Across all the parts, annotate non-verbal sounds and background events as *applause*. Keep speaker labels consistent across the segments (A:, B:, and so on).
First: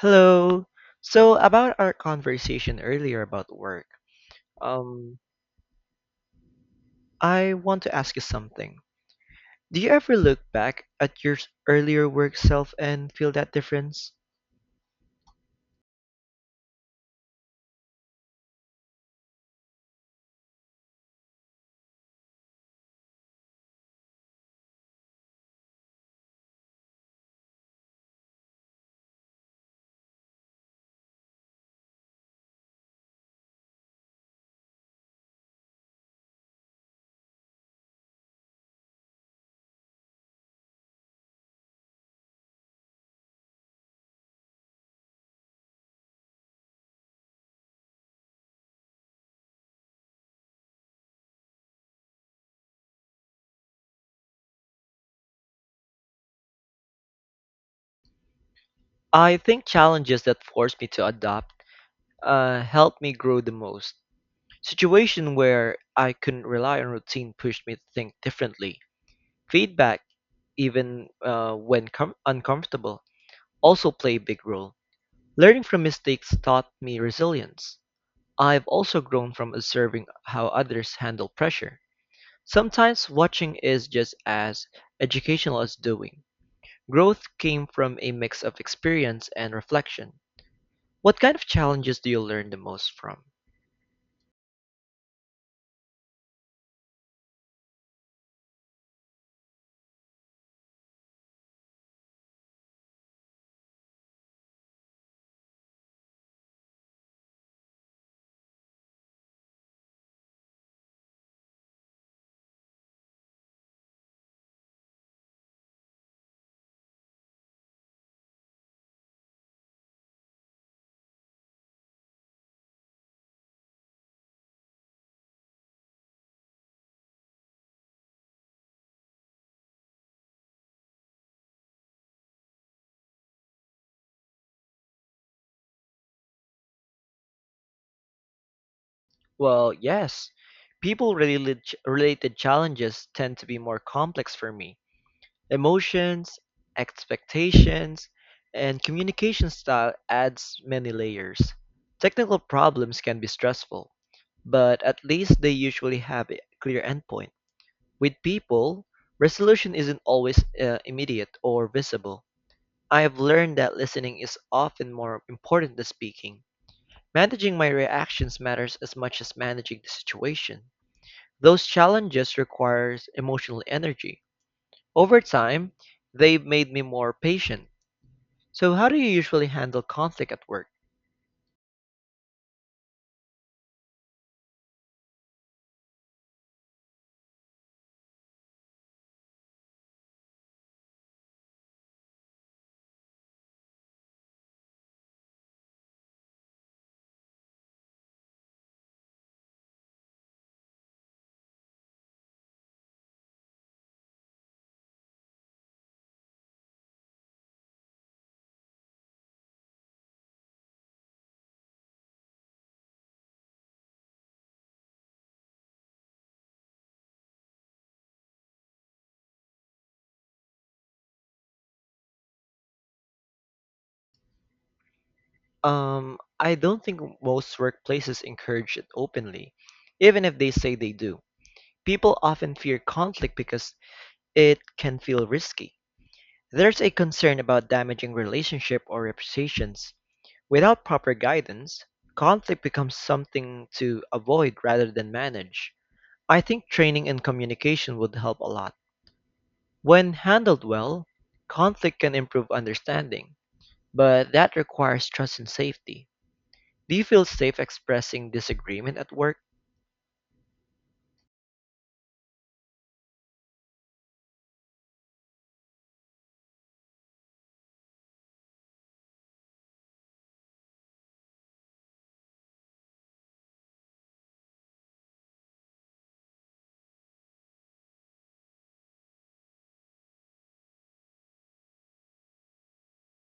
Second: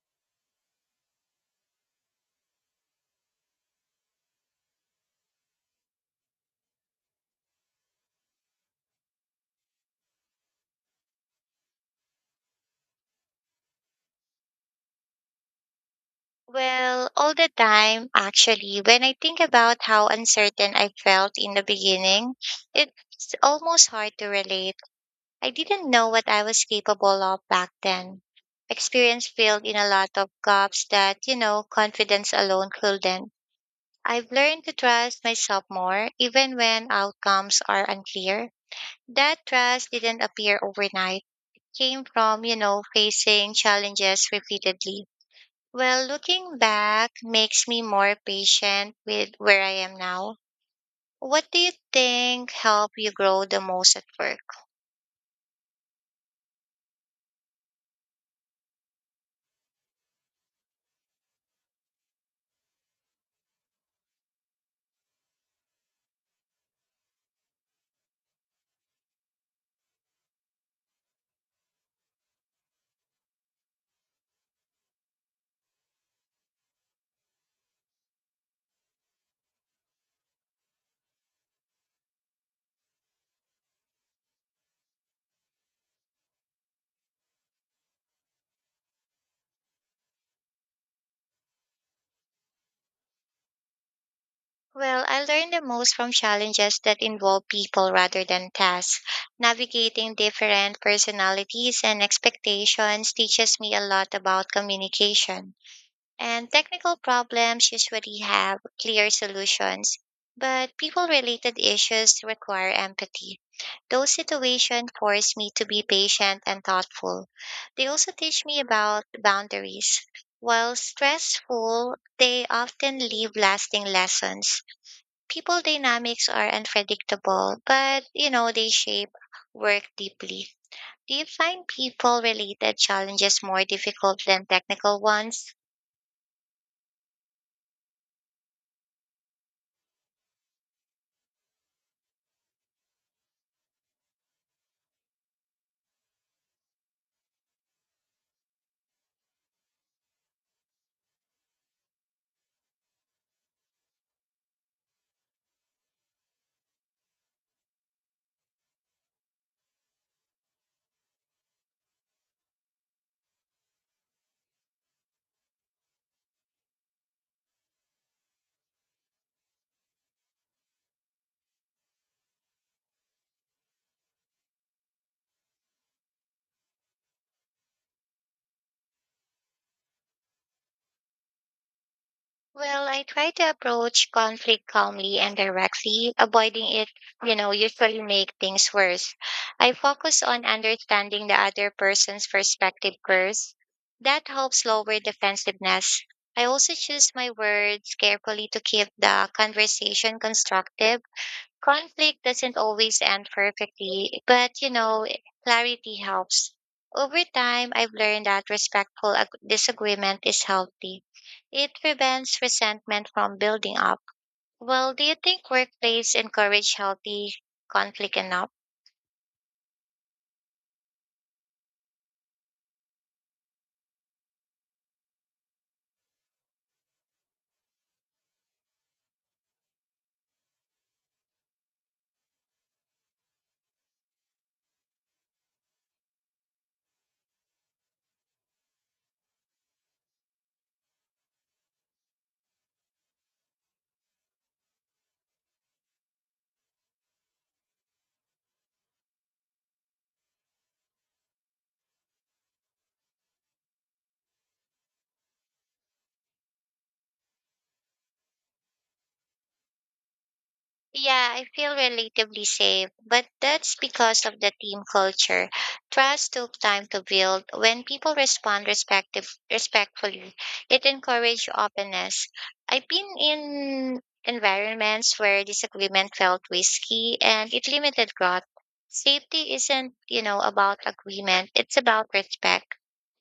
A: Hello. So about our conversation earlier about work, um, I want to ask you something. Do you ever look back at your earlier work self and feel that difference?
B: Well, all the time, actually, when I think about how uncertain I felt in the beginning, it's almost hard to relate. I didn't know what I was capable of back then. Experience filled in a lot of gaps that confidence alone couldn't. I've learned to trust myself more, even when outcomes are unclear. That trust didn't appear overnight, came from facing challenges repeatedly. Well, looking back makes me more patient with where I am now. What do you think helped you grow the most at work?
A: I think challenges that forced me to adapt helped me grow the most. Situation where I couldn't rely on routine pushed me to think differently. Feedback, even when uncomfortable, also play a big role. Learning from mistakes taught me resilience. I've also grown from observing how others handle pressure. Sometimes watching is just as educational as doing. Growth came from a mix of experience and reflection. What kind of challenges do you learn the most from?
B: Well, I learned the most from challenges that involve people rather than tasks. Navigating different personalities and expectations teaches me a lot about communication. And technical problems usually have clear solutions, but people related issues require empathy. Those situations force me to be patient and thoughtful. They also teach me about boundaries. While stressful, they often leave lasting lessons. People dynamics are unpredictable, but they shape work deeply. Do you find people related challenges more difficult than technical ones?
A: Well, yes. People related, challenges tend to be more complex for me. Emotions, expectations, and communication style adds many layers. Technical problems can be stressful, but at least they usually have a clear endpoint. With people, resolution isn't always immediate or visible. I have learned that listening is often more important than speaking. Managing my reactions matters as much as managing the situation. Those challenges requires emotional energy over time, they've made me more patient. So, how do you usually handle conflict at work?
B: Well, I try to approach conflict calmly and directly. Avoiding it usually make things worse. I focus on understanding the other person's perspective first. That helps lower defensiveness. I also choose my words carefully to keep the conversation constructive conflict doesn't always end perfectly, but clarity helps. Over time, I've learned that respectful disagreement is healthy. It prevents resentment from building up. Well, do you think workplace encourage healthy conflict enough?
A: I don't think most workplaces encourage it openly, even if they say they do. People often fear conflict because it can feel risky. There's a concern about damaging relationship or reputations. Without proper guidance, conflict becomes something to avoid rather than manage. I think training and communication would help a lot. When handled well, conflict can improve understanding, but that requires trust and safety. Do you feel safe expressing disagreement at work?
B: Yeah, I feel relatively safe, but that's because of the team culture. Trust took time to build. When people respond respectfully, it encourages openness. I've been in environments where disagreement felt risky and it limited growth. Safety isn't about agreement, it's about respect.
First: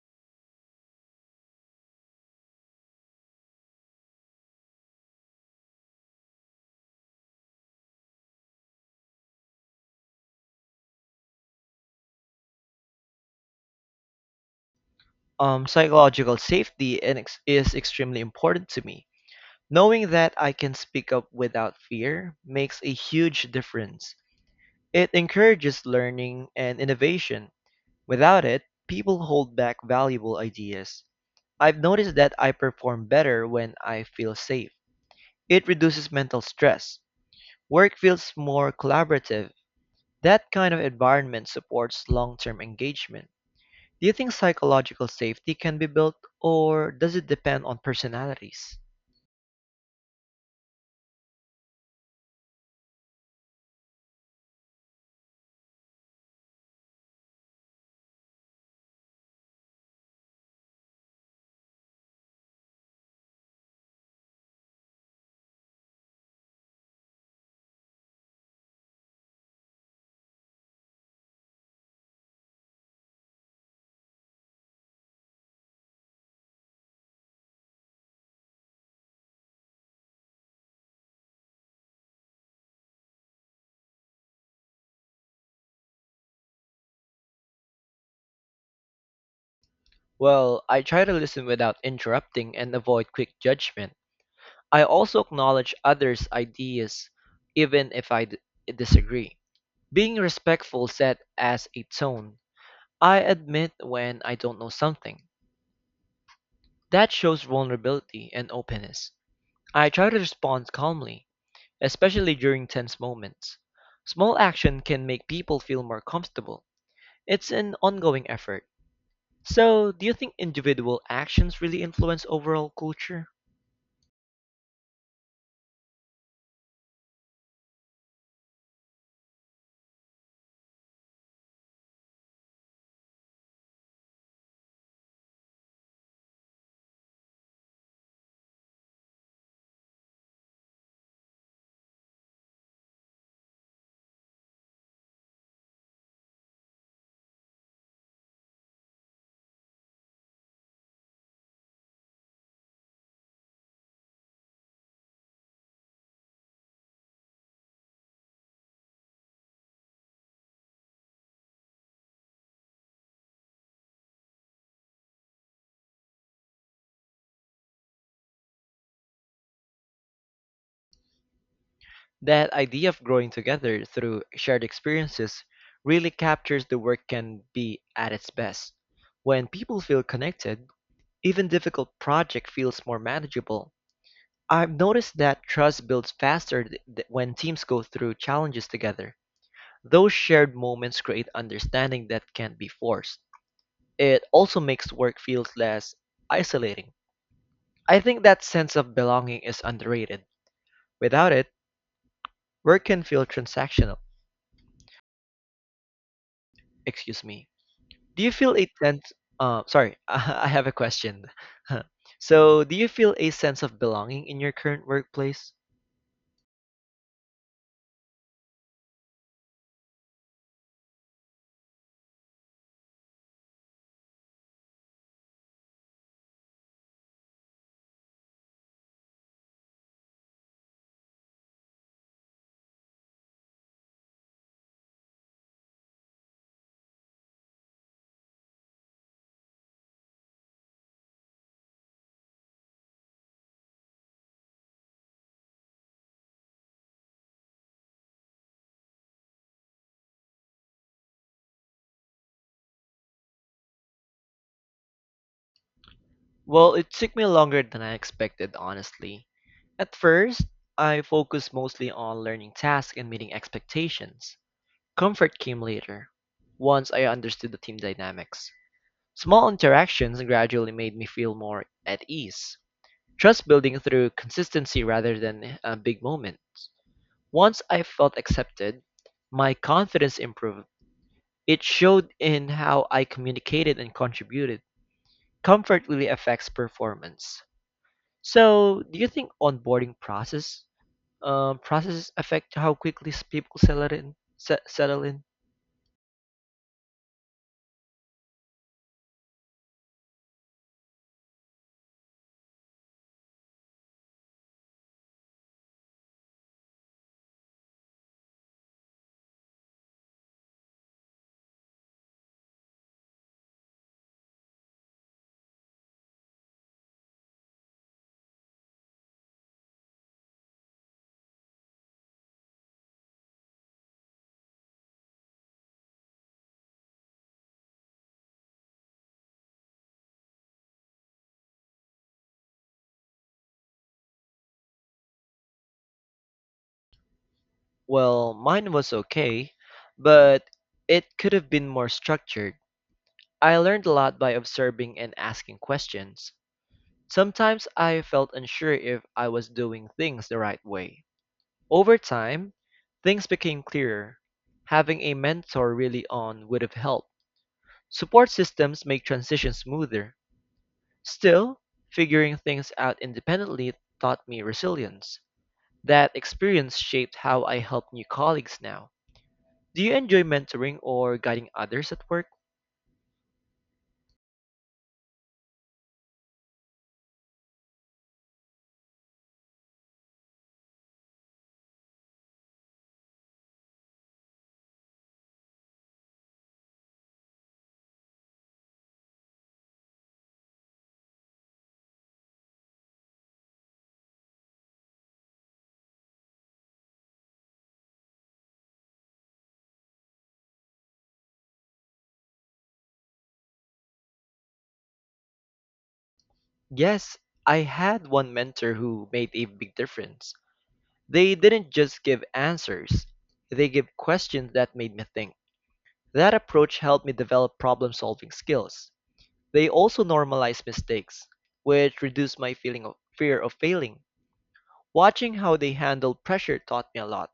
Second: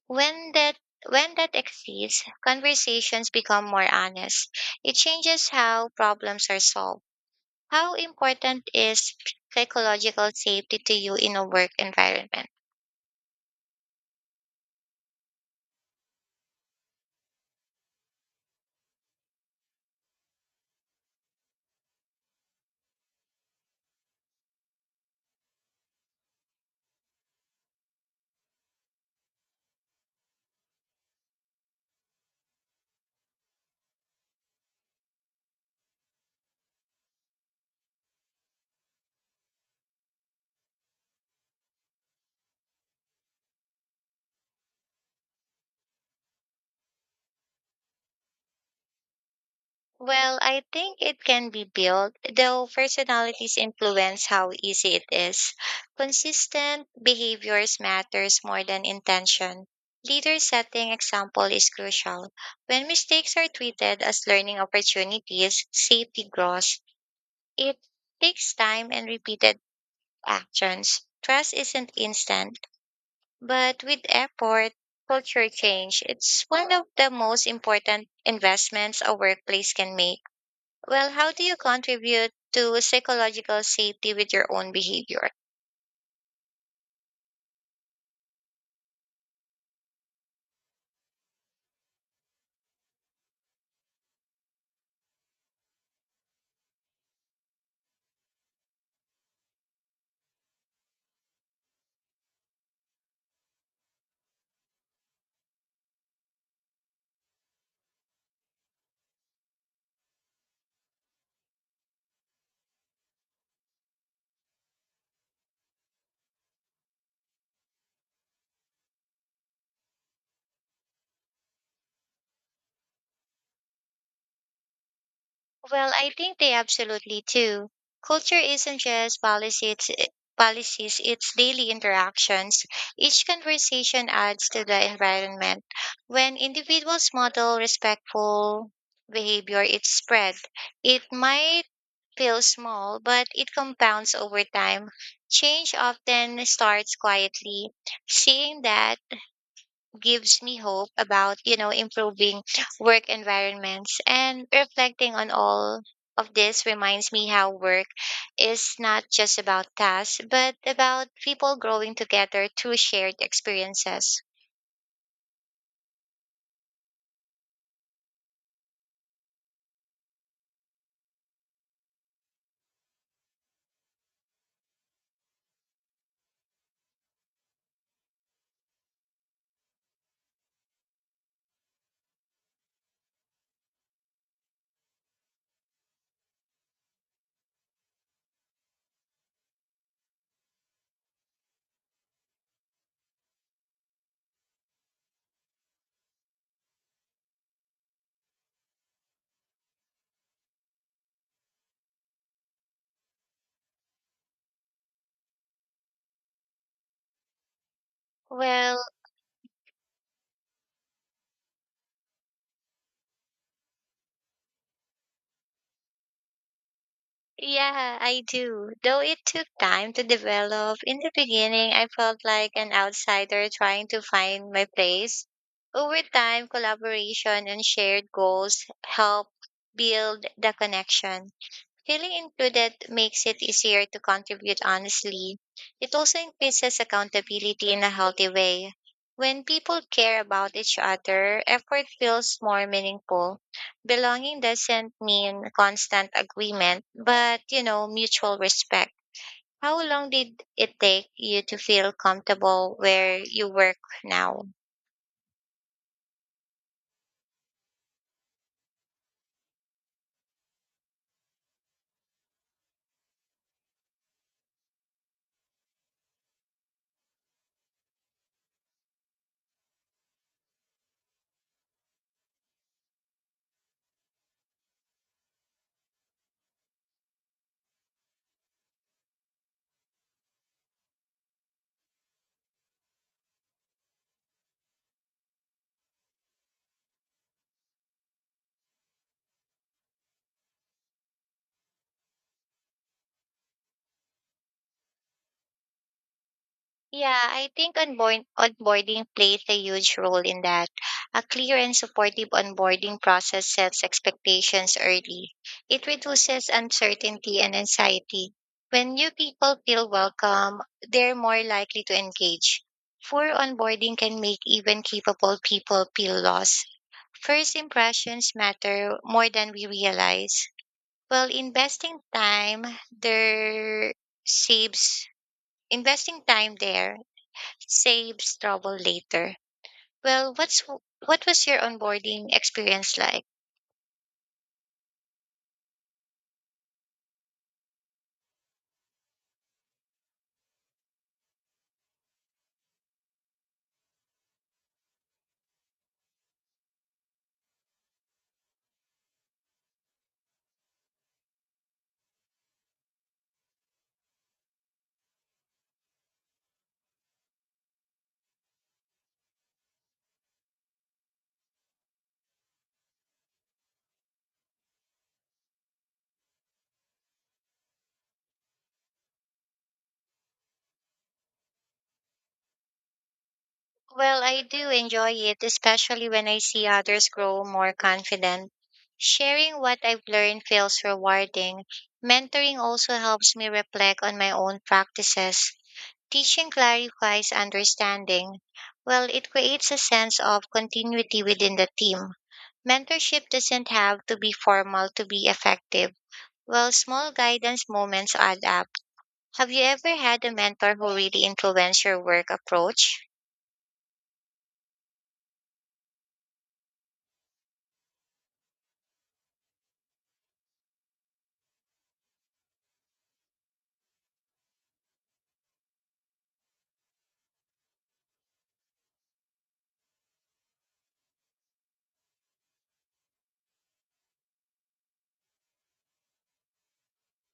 B: When that when that exceeds, conversations become more honest. It changes how problems are solved. How important is psychological safety to you in a work environment?
A: Psychological safety and is extremely important to me. Knowing that I can speak up without fear makes a huge difference. It encourages learning and innovation. Without it, people hold back valuable ideas. I've noticed that I perform better when I feel safe. It reduces mental stress. Work feels more collaborative. That kind of environment supports long term engagement. Do you think psychological safety can be built, or does it depend on personalities?
B: Well, I think it can be built, though personalities influence how easy it is. Consistent behaviors matters more than intention. Leader setting example is crucial. When mistakes are treated as learning opportunities, safety grows. It takes time and repeated actions. Trust isn't instant. But with effort, culture change, it's one of the most important investments a workplace can make. Well, how do you contribute to psychological safety with your own behavior?
A: Well, I try to listen without interrupting and avoid quick judgment. I also acknowledge others' ideas, even if disagree. Being respectful set as a tone. I admit when I don't know something. That shows vulnerability and openness. I try to respond calmly, especially during tense moments. Small action can make people feel more comfortable. It's an ongoing effort. So, do you think individual actions really influence overall culture?
B: Well, I think they absolutely do. Culture isn't just policies, it's daily interactions. Each conversation adds to the environment. When individuals model respectful behavior, it's spread. It might feels small, but it compounds over time. Change often starts quietly. Seeing that gives me hope about improving work environments and reflecting on all of this reminds me how work is not just about tasks, but about people growing together through shared experiences.
A: That idea of growing together through shared experiences really captures the work can be at its best. When people feel connected, even difficult project feels more manageable. I've noticed that trust builds faster when teams go through challenges together. Those shared moments create understanding that can't be forced. It also makes work feel less isolating. I think that sense of belonging is underrated. Without it, work can feel transactional. Excuse me. Do you feel a
B: Well,
A: sense? Sorry, *laughs* I have a question. *laughs* So, do you feel a sense of belonging in your current workplace?
B: yeah, I do. Though it took time to develop, in the beginning, I felt like an outsider trying to find my place. Over time, collaboration and shared goals help build the connection. Feeling included makes it easier to contribute honestly. It also increases accountability in a healthy way. When people care about each other, effort feels more meaningful. Belonging doesn't mean constant agreement, but mutual respect. How long did it take you to feel comfortable where you work now?
A: Well, it took me longer than I expected, honestly. At first, I focused mostly on learning tasks and meeting expectations. Comfort came later, once I understood the team dynamics. Small interactions gradually made me feel more at ease. Trust building through consistency rather than big moments. Once I felt accepted, my confidence improved. It showed in how I communicated and contributed. Comfort really affects performance. So, do you think onboarding process processes affect how quickly people settle in? Settle in?
B: Yeah, I think onboarding plays a huge role in that. A clear and supportive onboarding process sets expectations early. It reduces uncertainty and anxiety. When new people feel welcome, they're more likely to engage. Poor onboarding can make even capable people feel lost. First impressions matter more than we realize. Well, there saves investing time there saves trouble later. Well, what was your onboarding experience like?
A: Well, mine was okay, but it could have been more structured. I learned a lot by observing and asking questions. Sometimes I felt unsure if I was doing things the right way. Over time, things became clearer. Having a mentor really on would have helped. Support systems make transitions smoother. Still, figuring things out independently taught me resilience. That experience shaped how I help new colleagues now. Do you enjoy mentoring or guiding others at work?
B: Well, I do enjoy it, especially when I see others grow more confident. Sharing what I've learned feels rewarding. Mentoring also helps me reflect on my own practices. Teaching clarifies understanding. Well, it creates a sense of continuity within the team. Mentorship doesn't have to be formal to be effective. Well, small guidance moments add up. Have you ever had a mentor who really influenced your work approach?
A: Yes, I had one mentor who made a big difference. They didn't just give answers, they gave questions that made me think. That approach helped me develop problem solving skills. They also normalized mistakes, which reduced my feeling of fear of failing. Watching how they handled pressure taught me a lot.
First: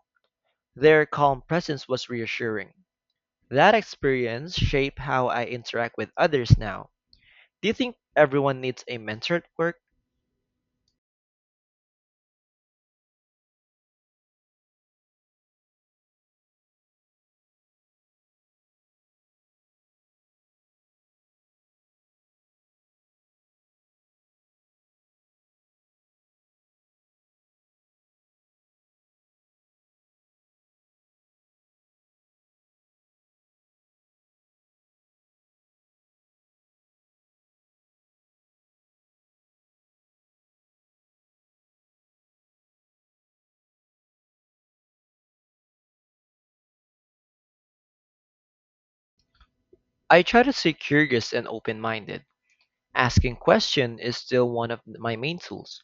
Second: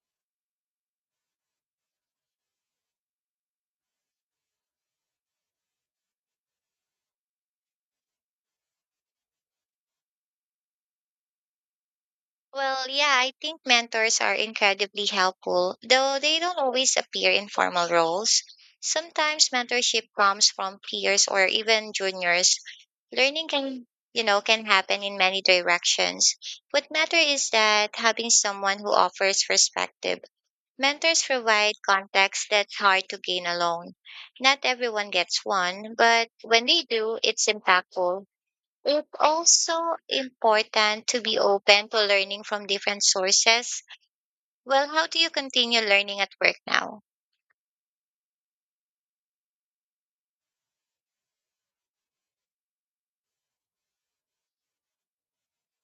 A: Their calm presence was reassuring. That experience shaped how I interact with others now. Do you think everyone needs a mentor at work?
B: Well, yeah, I think mentors are incredibly helpful, though they don't always appear in formal roles. Sometimes mentorship comes from peers or even juniors. Learning can happen in many directions. What matters is that having someone who offers perspective. Mentors provide context that's hard to gain alone. Not everyone gets one, but when they do, it's impactful. It's also important to be open to learning from different sources. Well, how do you continue learning at work now?
A: I try to stay curious and open-minded. Asking questions is still one of my main tools.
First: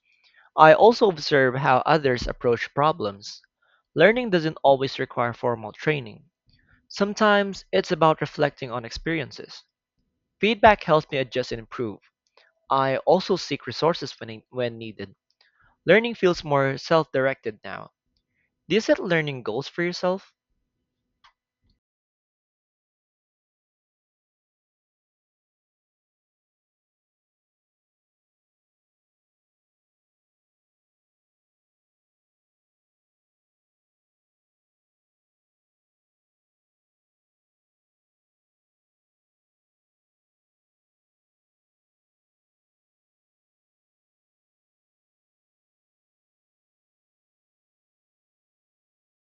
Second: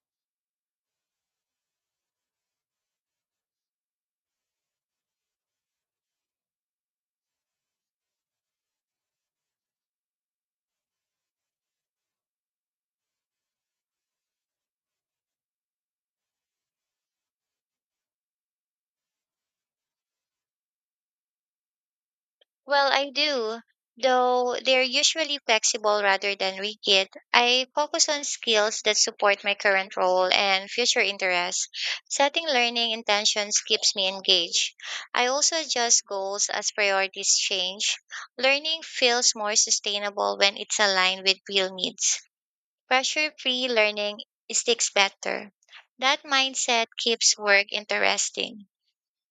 A: I also observe how others approach problems. Learning doesn't always require formal training. Sometimes it's about reflecting on experiences. Feedback helps me adjust and improve. I also seek resources when needed. Learning feels more self-directed now. Do you set learning goals for yourself?
B: Well, I do, though they're usually flexible rather than rigid. I focus on skills that support my current role and future interests. Setting learning intentions keeps me engaged. I also adjust goals as priorities change. Learning feels more sustainable when it's aligned with real needs. Pressure free learning sticks better. That mindset keeps work interesting.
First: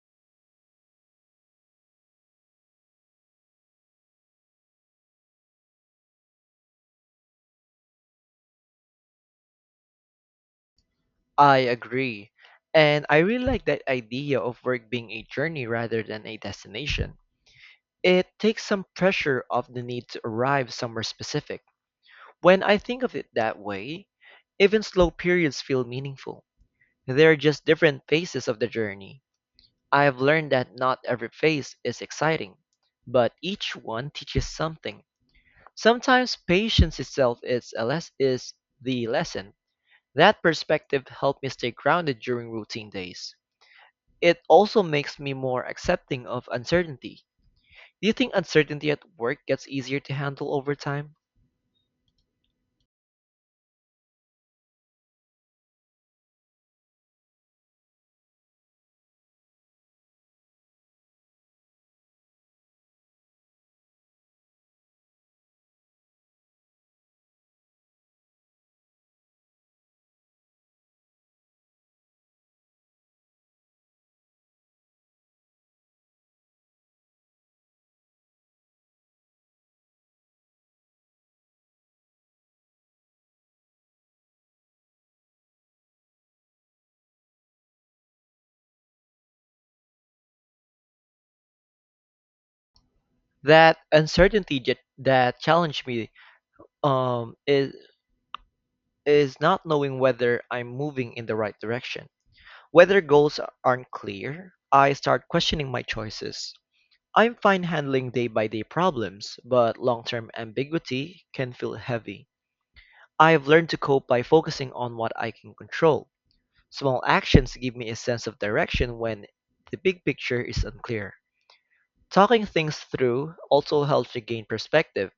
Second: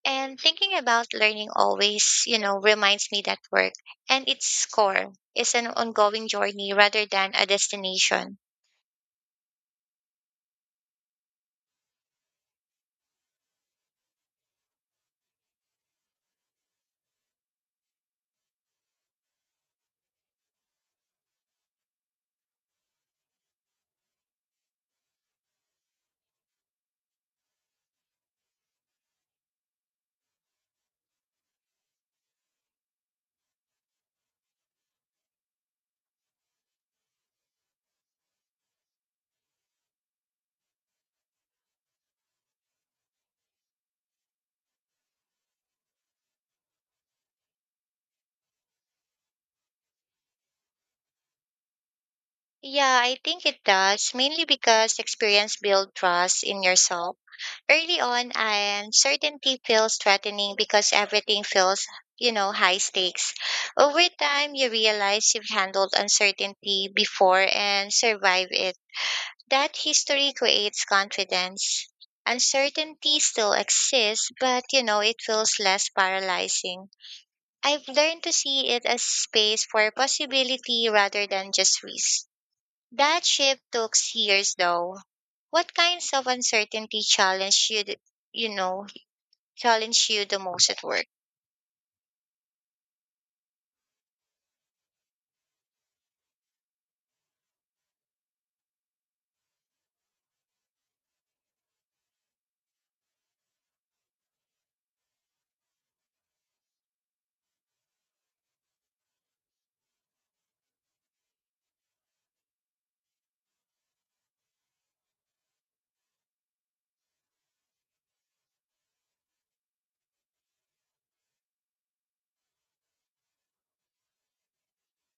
B: And thinking about learning always reminds me that work and its core is an ongoing journey rather than a destination.
A: I agree. And I really like that idea of work being a journey rather than a destination. It takes some pressure off the need to arrive somewhere specific. When I think of it that way, even slow periods feel meaningful. They are just different phases of the journey. I have learned that not every phase is exciting, but each one teaches something. Sometimes patience itself is the lesson. That perspective helped me stay grounded during routine days. It also makes me more accepting of uncertainty. Do you think uncertainty at work gets easier to handle over time?
B: Yeah, I think it does, mainly because experience builds trust in yourself. Early on, and certainty feels threatening because everything feels high stakes. Over time, you realize you've handled uncertainty before and survived it. That history creates confidence. Uncertainty still exists, but it feels less paralyzing. I've learned to see it as space for possibility rather than just risk. That shift took years, though. What kinds of uncertainty you know, challenge you the most at work?
A: That uncertainty that challenged me um, is, is not knowing whether I'm moving in the right direction. Whether goals aren't clear, I start questioning my choices. I'm fine handling day by day problems, but long term ambiguity can feel heavy. I've learned to cope by focusing on what I can control. Small actions give me a sense of direction when the big picture is unclear. Talking things through also helps me gain perspective.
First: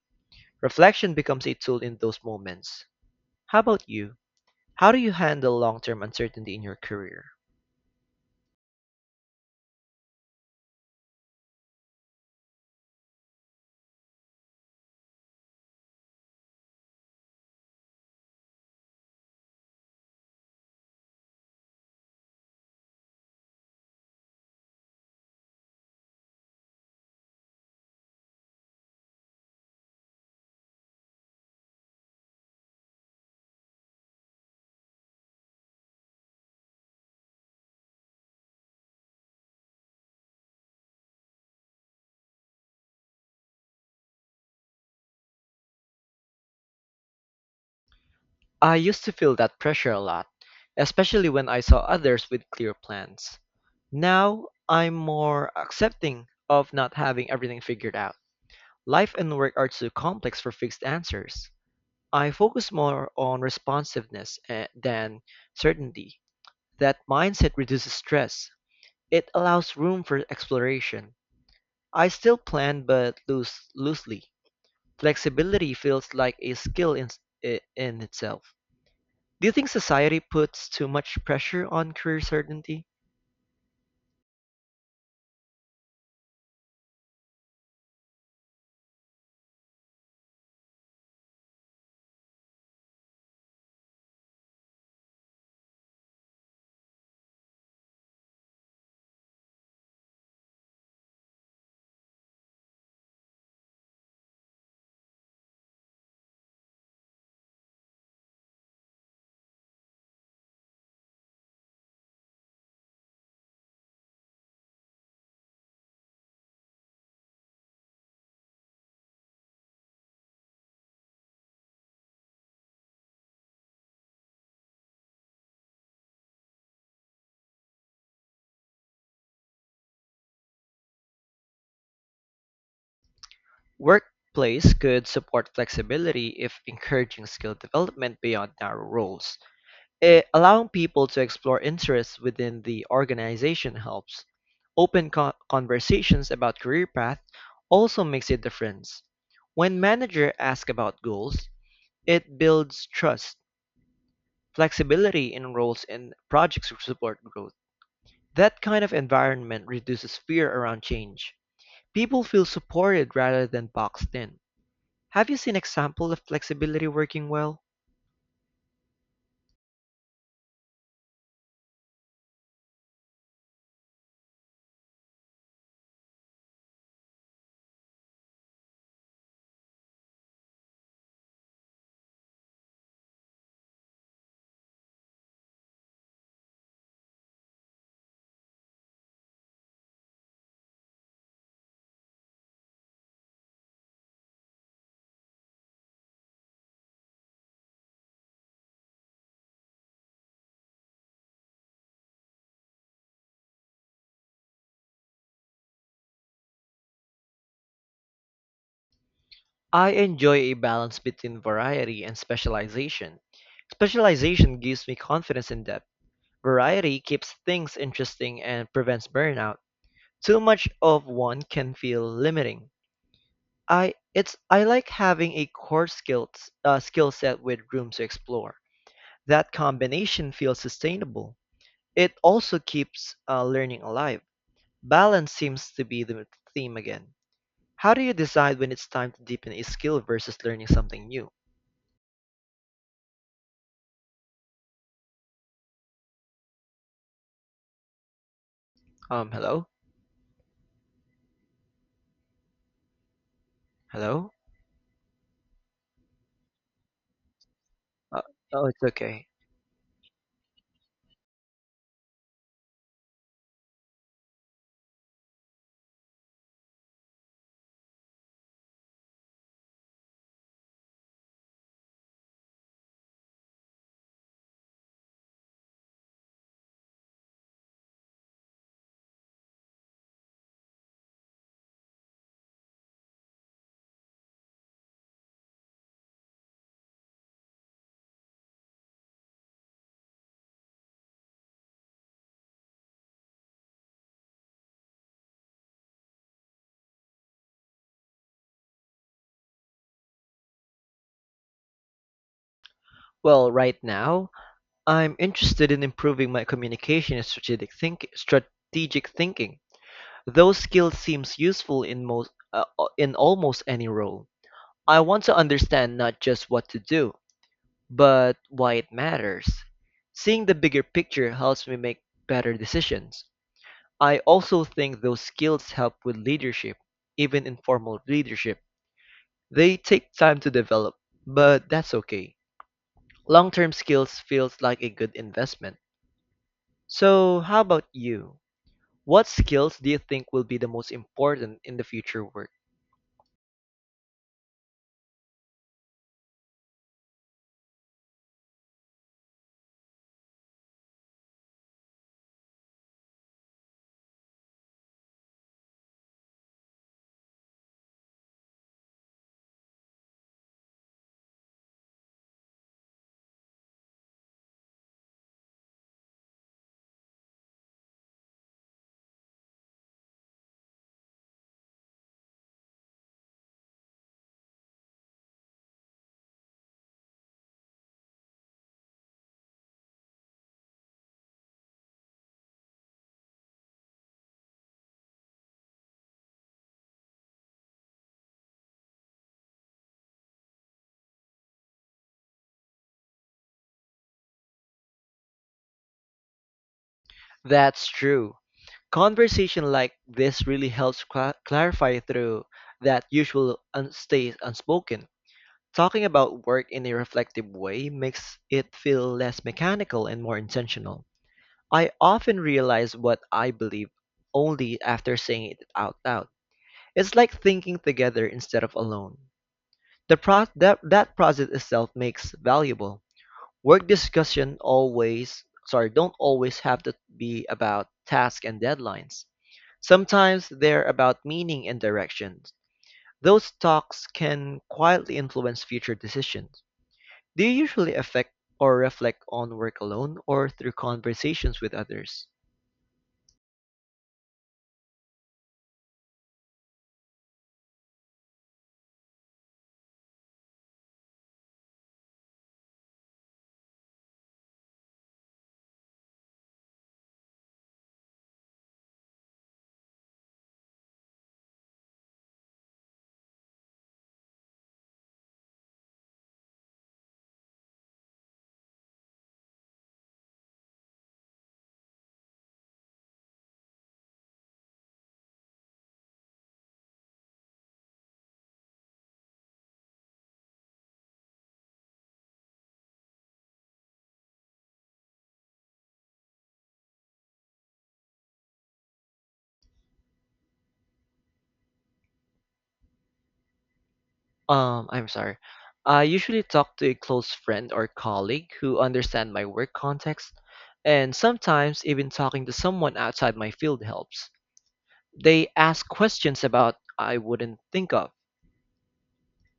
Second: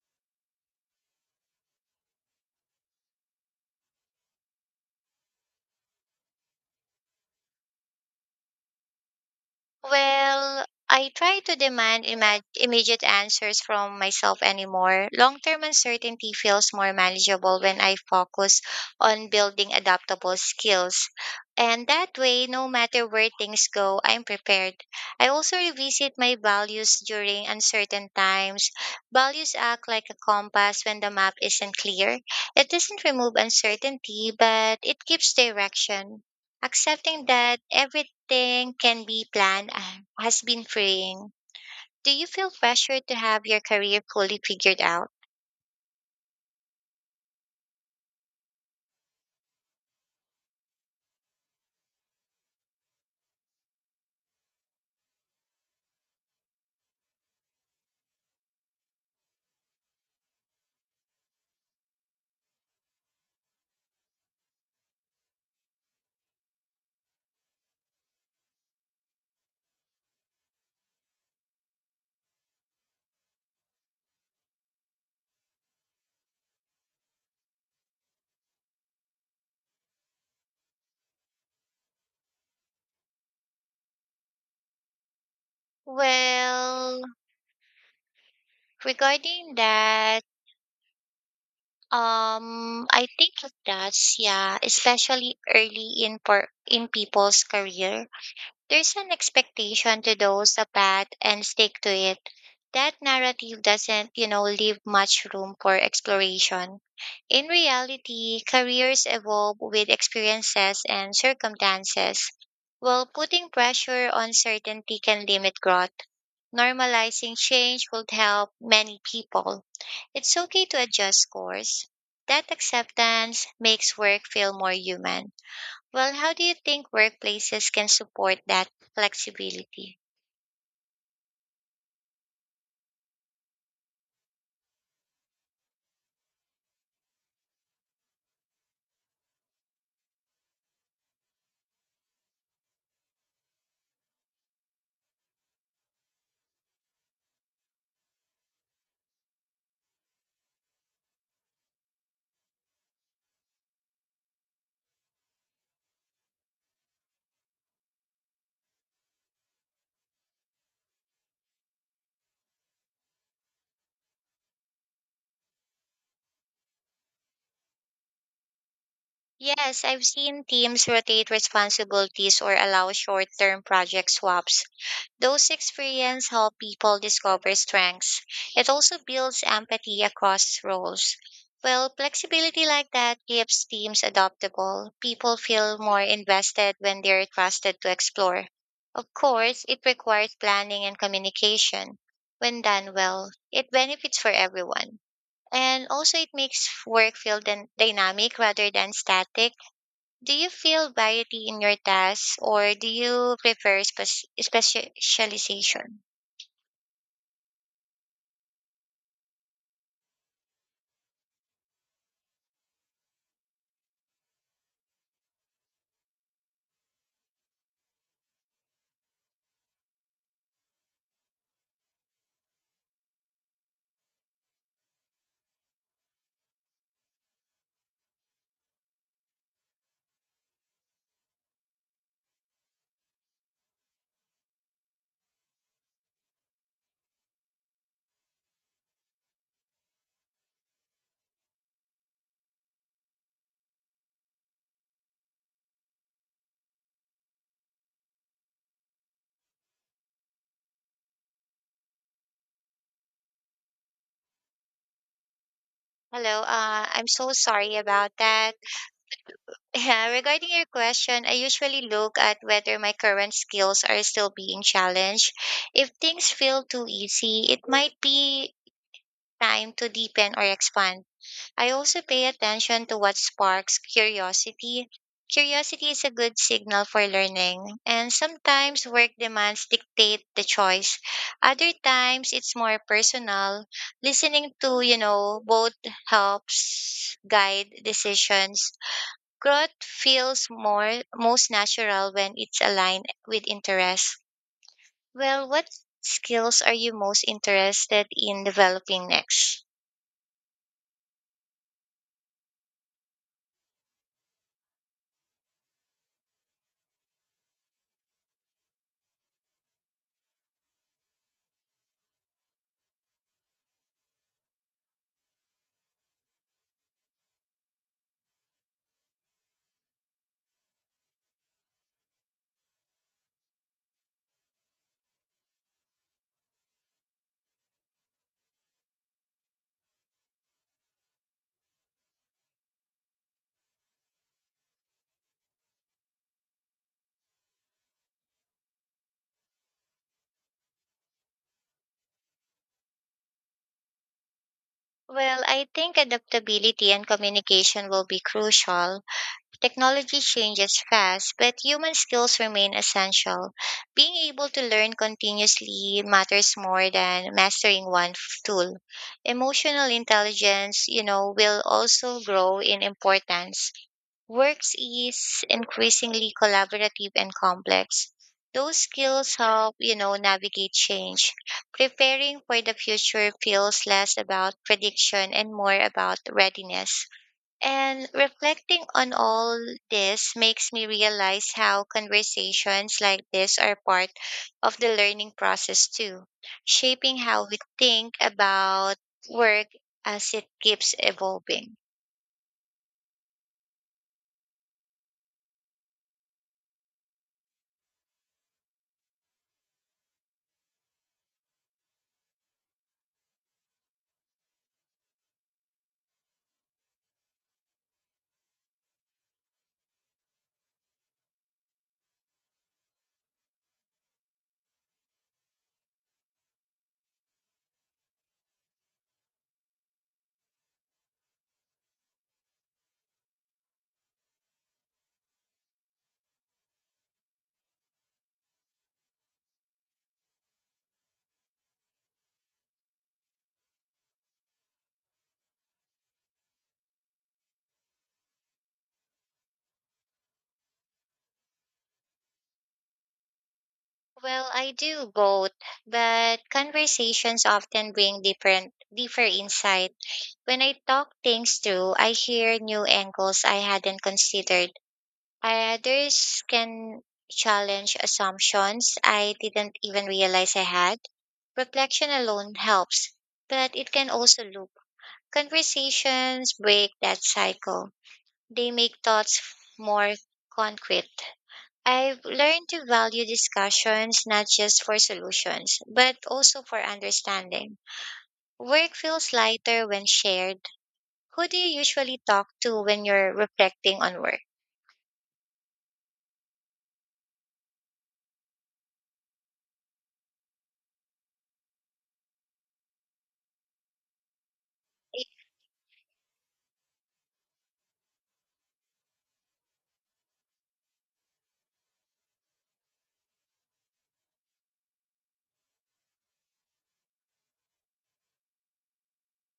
A: Reflection becomes a tool in those moments. How about you? How do you handle long term uncertainty in your career?
B: Well, I try to demand immediate answers from myself anymore. Long term uncertainty feels more manageable when I focus on building adaptable skills. And that way, no matter where things go, I'm prepared. I also revisit my values during uncertain times. Values act like a compass when the map isn't clear. It doesn't remove uncertainty, but it gives direction accepting that every thing can be planned has been freeing. Do you feel pressure to have your career fully figured out?
A: I used to feel that pressure a lot, especially when I saw others with clear plans. Now I'm more accepting of not having everything figured out. Life and work are too complex for fixed answers. I focus more on responsiveness than certainty. That mindset reduces stress. It allows room for exploration. I still plan but loosely. Flexibility feels like a skill in itself. Do you think society puts too much pressure on career certainty?
B: Well, regarding that, I think it does. Yeah, especially early in for in people's career. There's an expectation to those a path and stick to it. That narrative doesn't leave much room for exploration. In reality, careers evolve with experiences and circumstances, while putting pressure on certainty can limit growth. Normalizing change would help many people. It's okay to adjust course. That acceptance makes work feel more human. Well, how do you think workplaces can support that flexibility?
A: Workplace could support flexibility if encouraging skill development beyond narrow roles. Allowing people to explore interests within the organization helps. Open conversations about career path also makes a difference. When manager ask about goals, it builds trust, flexibility in roles and projects to support growth. That kind of environment reduces fear around change. People feel supported rather than boxed in. Have you seen example of flexibility working well?
B: Yes, I've seen teams rotate responsibilities or allow short term project swaps. Those experiences help people discover strengths. It also builds empathy across roles. Well, flexibility like that keeps teams adaptable. People feel more invested when they're trusted to explore. Of course, it requires planning and communication. When done well, it benefits for everyone. And also, it makes work feel dynamic rather than static. Do you feel variety in your tasks or do you prefer specialization?
A: I enjoy a balance between variety and specialization. Specialization gives me confidence and depth. Variety keeps things interesting and prevents burnout. Too much of one can feel limiting. I like having a core skill skill set with room to explore. That combination feels sustainable. It also keeps learning alive. Balance seems to be the theme again. How do you decide when it's time to deepen a skill versus learning something new? Hello? Hello?
B: Hello, I'm so sorry about
A: Uh,
B: that.
A: oh,
B: *laughs*
A: it's okay.
B: Yeah, regarding your question, I usually look at whether my current skills are still being challenged. If things feel too easy, it might be time to deepen or expand. I also pay attention to what sparks curiosity. Curiosity is a good signal for learning, and sometimes work demands dictate the choice. Other times it's more personal. Listening to both helps guide decisions. Growth feels more most natural when it's aligned with interest. Well, what skills are you most interested in developing next?
A: Well, right now, I'm interested in improving my communication and strategic thinking. Those skills seems useful in most in almost any role. I want to understand not just what to do, but why it matters. Seeing the bigger picture helps me make better decisions. I also think those skills help with leadership, even informal leadership. They take time to develop, but that's okay. Long-term skills feels like a good investment. So, how about you? What skills do you think will be the most important in the future work?
B: Well, I think adaptability and communication will be crucial. Technology changes fast, but human skills remain essential. Being able to learn continuously matters more than mastering one tool. Emotional intelligence will also grow in importance. Works is increasingly collaborative and complex. Those skills help navigate change. Preparing for the future feels less about prediction and more about readiness. And reflecting on all this makes me realize how conversations like this are part of the learning process too, shaping how we think about work as it keeps evolving.
A: That's true. Conversation like this really helps clarify through that usual stays unspoken. Talking about work in a reflective way makes it feel less mechanical and more intentional. I often realize what I believe only after saying it out loud. It's like thinking together instead of alone. That process itself makes valuable. Work discussion always, sorry, don't always have to be about tasks and deadlines. Sometimes they're about meaning and directions. Those talks can quietly influence future decisions. Do you usually affect or reflect on work alone or through conversations with others?
B: Well, I do both, but conversations often bring different deeper insight. When I talk things through, I hear new angles I hadn't considered. Others can challenge assumptions I didn't even realize I had. Reflection alone helps, but it can also loop. Conversations break that cycle. They make thoughts more concrete. I've learned to value discussions not just for solutions, but also for understanding. Work feels lighter when shared. Who do you usually talk to when you're reflecting on work?
A: I'm sorry. I usually talk to a close friend or colleague who understand my work context, and sometimes even talking to someone outside my field helps. They ask questions about I wouldn't think of.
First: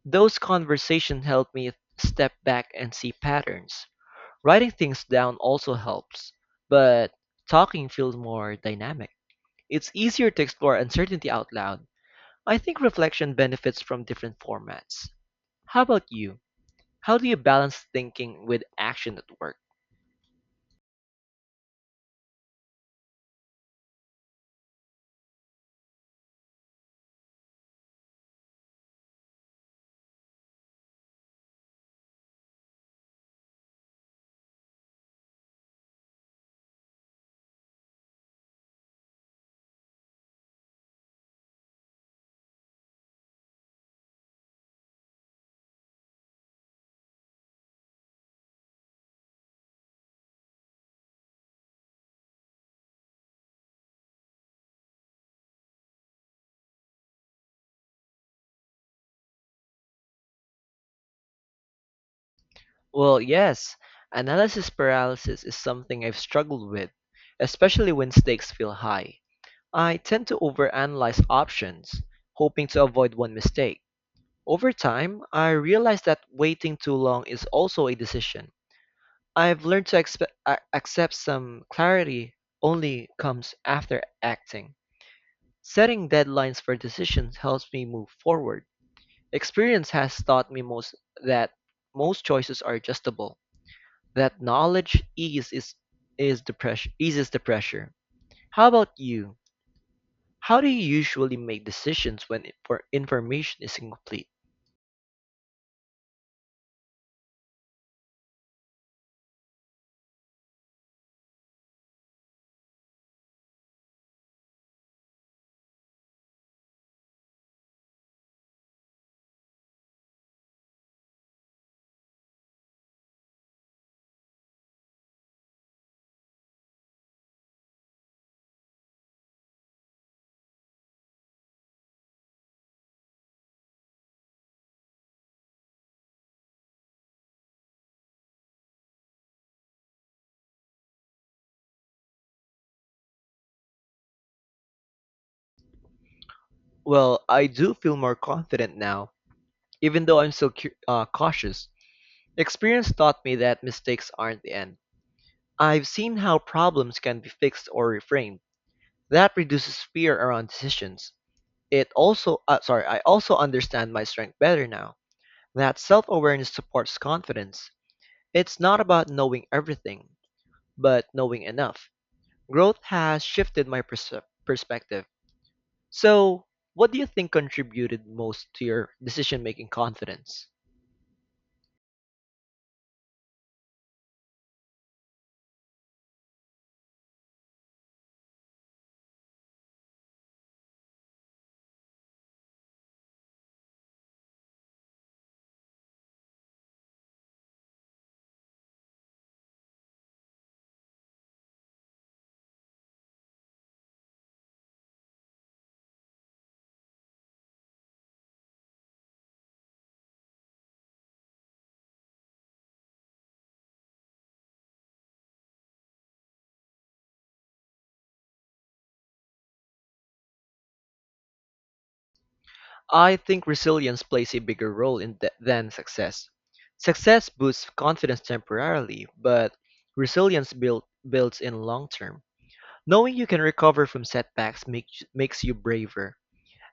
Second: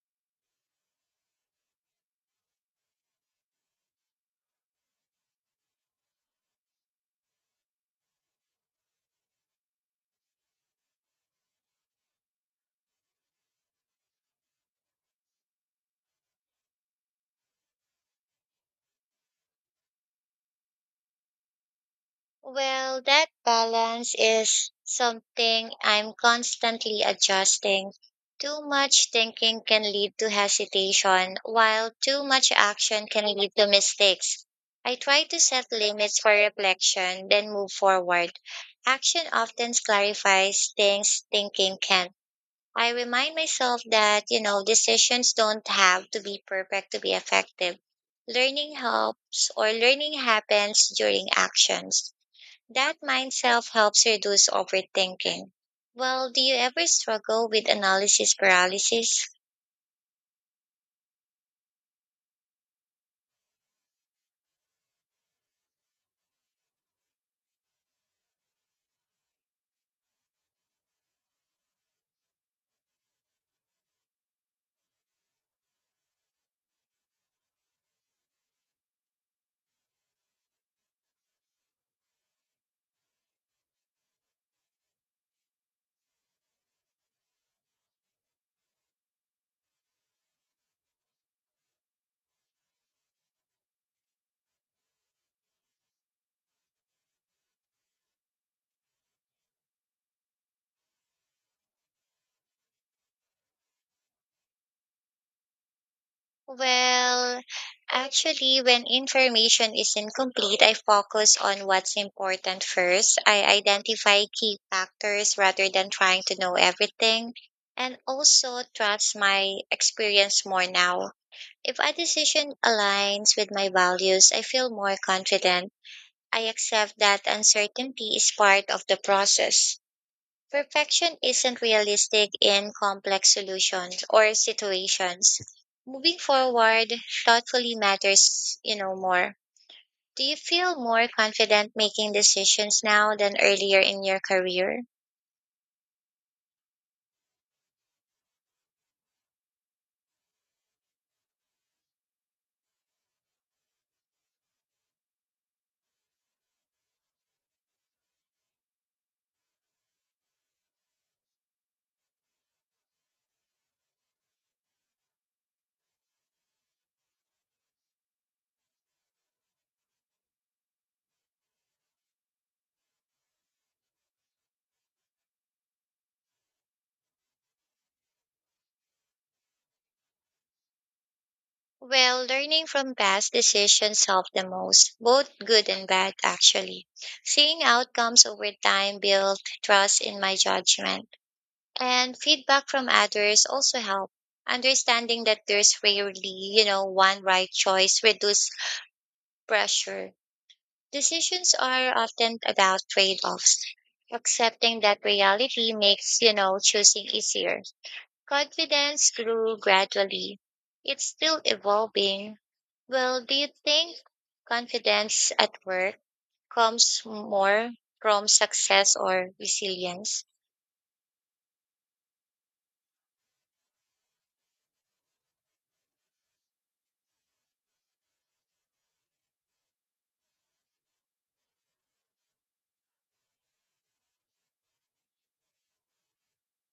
A: Those conversations help me step back and see patterns. Writing things down also helps, but talking feels more dynamic. It's easier to explore uncertainty out loud. I think reflection benefits from different formats. How about you? How do you balance thinking with action at work?
B: Well, that balance is something I'm constantly adjusting. Too much thinking can lead to hesitation, while too much action can lead to mistakes. I try to set limits for reflection, then move forward. Action often clarifies things thinking can. I remind myself that decisions don't have to be perfect to be effective. Learning helps or learning happens during actions. That mindset helps reduce overthinking. Well, do you ever struggle with analysis paralysis?
A: Well, yes, analysis paralysis is something I've struggled with, especially when stakes feel high. I tend to overanalyze options, hoping to avoid one mistake. Over time, I realized that waiting too long is also a decision. I've learned to accept some clarity only comes after acting. Setting deadlines for decisions helps me move forward. Experience has taught me most that most choices are adjustable. That knowledge eases the pressure. How about you? How do you usually make decisions when for information is incomplete?
B: Well, actually, when information is incomplete, I focus on what's important first. I identify key factors rather than trying to know everything, and also trust my experience more now. If a decision aligns with my values, I feel more confident. I accept that uncertainty is part of the process. Perfection isn't realistic in complex solutions or situations. Moving forward thoughtfully matters more. Do you feel more confident making decisions now than earlier in your career?
A: Well, I do feel more confident now, even though I'm still cautious. Experience taught me that mistakes aren't the end. I've seen how problems can be fixed or reframed. That reduces fear around decisions. I also understand my strength better now. That self-awareness supports confidence. It's not about knowing everything, but knowing enough. Growth has shifted my perspective. So, what do you think contributed most to your decision-making confidence?
B: Well, learning from past decisions help the most, both good and bad actually. Seeing outcomes over time built trust in my judgment. And feedback from others also help. Understanding that there's rarely one right choice reduce pressure. Decisions are often about trade-offs. Accepting that reality makes choosing easier. Confidence grew gradually. It's still evolving. Well, do you think confidence at work comes more from success or resilience?
A: I think resilience plays a bigger role in than success. Success boosts confidence temporarily, but resilience builds in long term. Knowing you can recover from setbacks makes you braver.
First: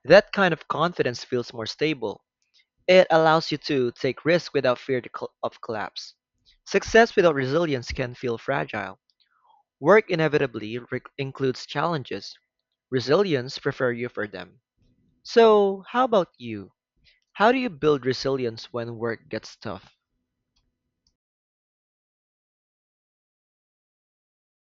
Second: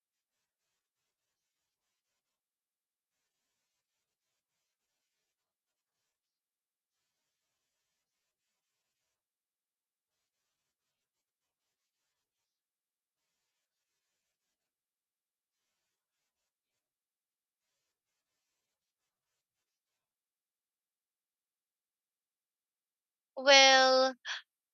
A: That kind of confidence feels more stable. It allows you to take risks without fear of collapse. Success without resilience can feel fragile. Work inevitably includes challenges. Resilience prepare you for them. So, how about you? How do you build resilience when work gets tough?
B: Well,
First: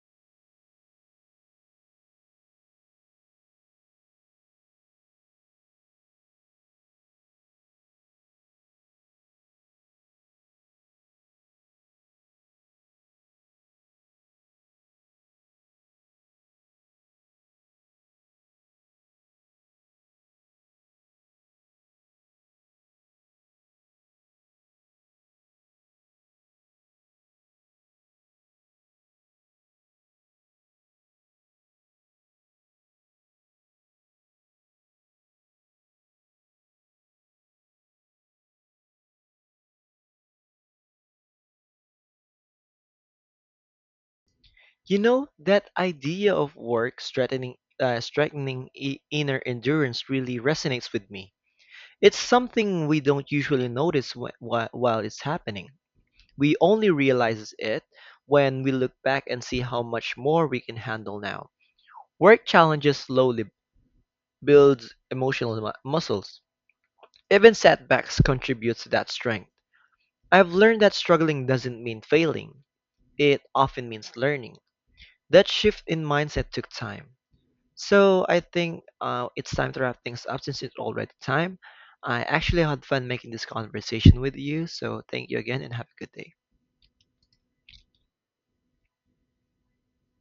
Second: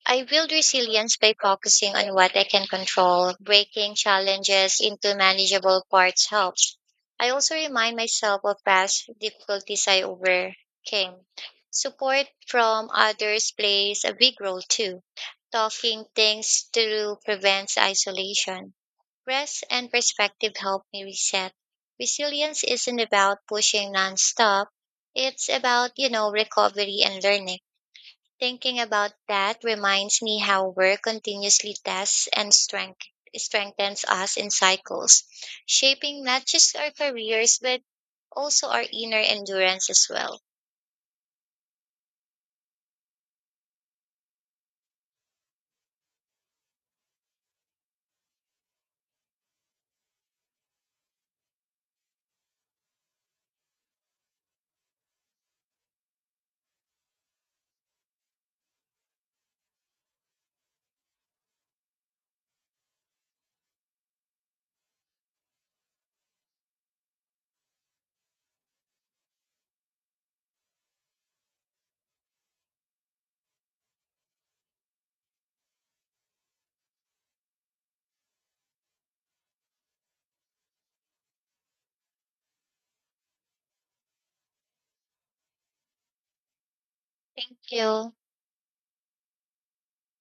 B: I build resilience by focusing on what I can control. Breaking challenges into manageable parts helps. I also remind myself of past difficulties I overcame. Support from others plays a big role too. Talking things through prevents isolation. Rest and perspective help me reset. Resilience isn't about pushing nonstop. It's about recovery and learning. Thinking about that reminds me how work continuously tests and strengthens us in cycles, shaping not just our careers, but also our inner endurance as well.
A: You know that idea of work strengthening inner endurance really resonates with me. It's something we don't usually notice while it's happening. We only realize it when we look back and see how much more we can handle now. Work challenges slowly builds emotional muscles. Even setbacks contribute to that strength. I've learned that struggling doesn't mean failing. It often means learning. That shift in mindset took time. So I think it's time to wrap things up since it's already time. I actually had fun making this conversation with you, so thank you again and have a good day.
B: Thank you.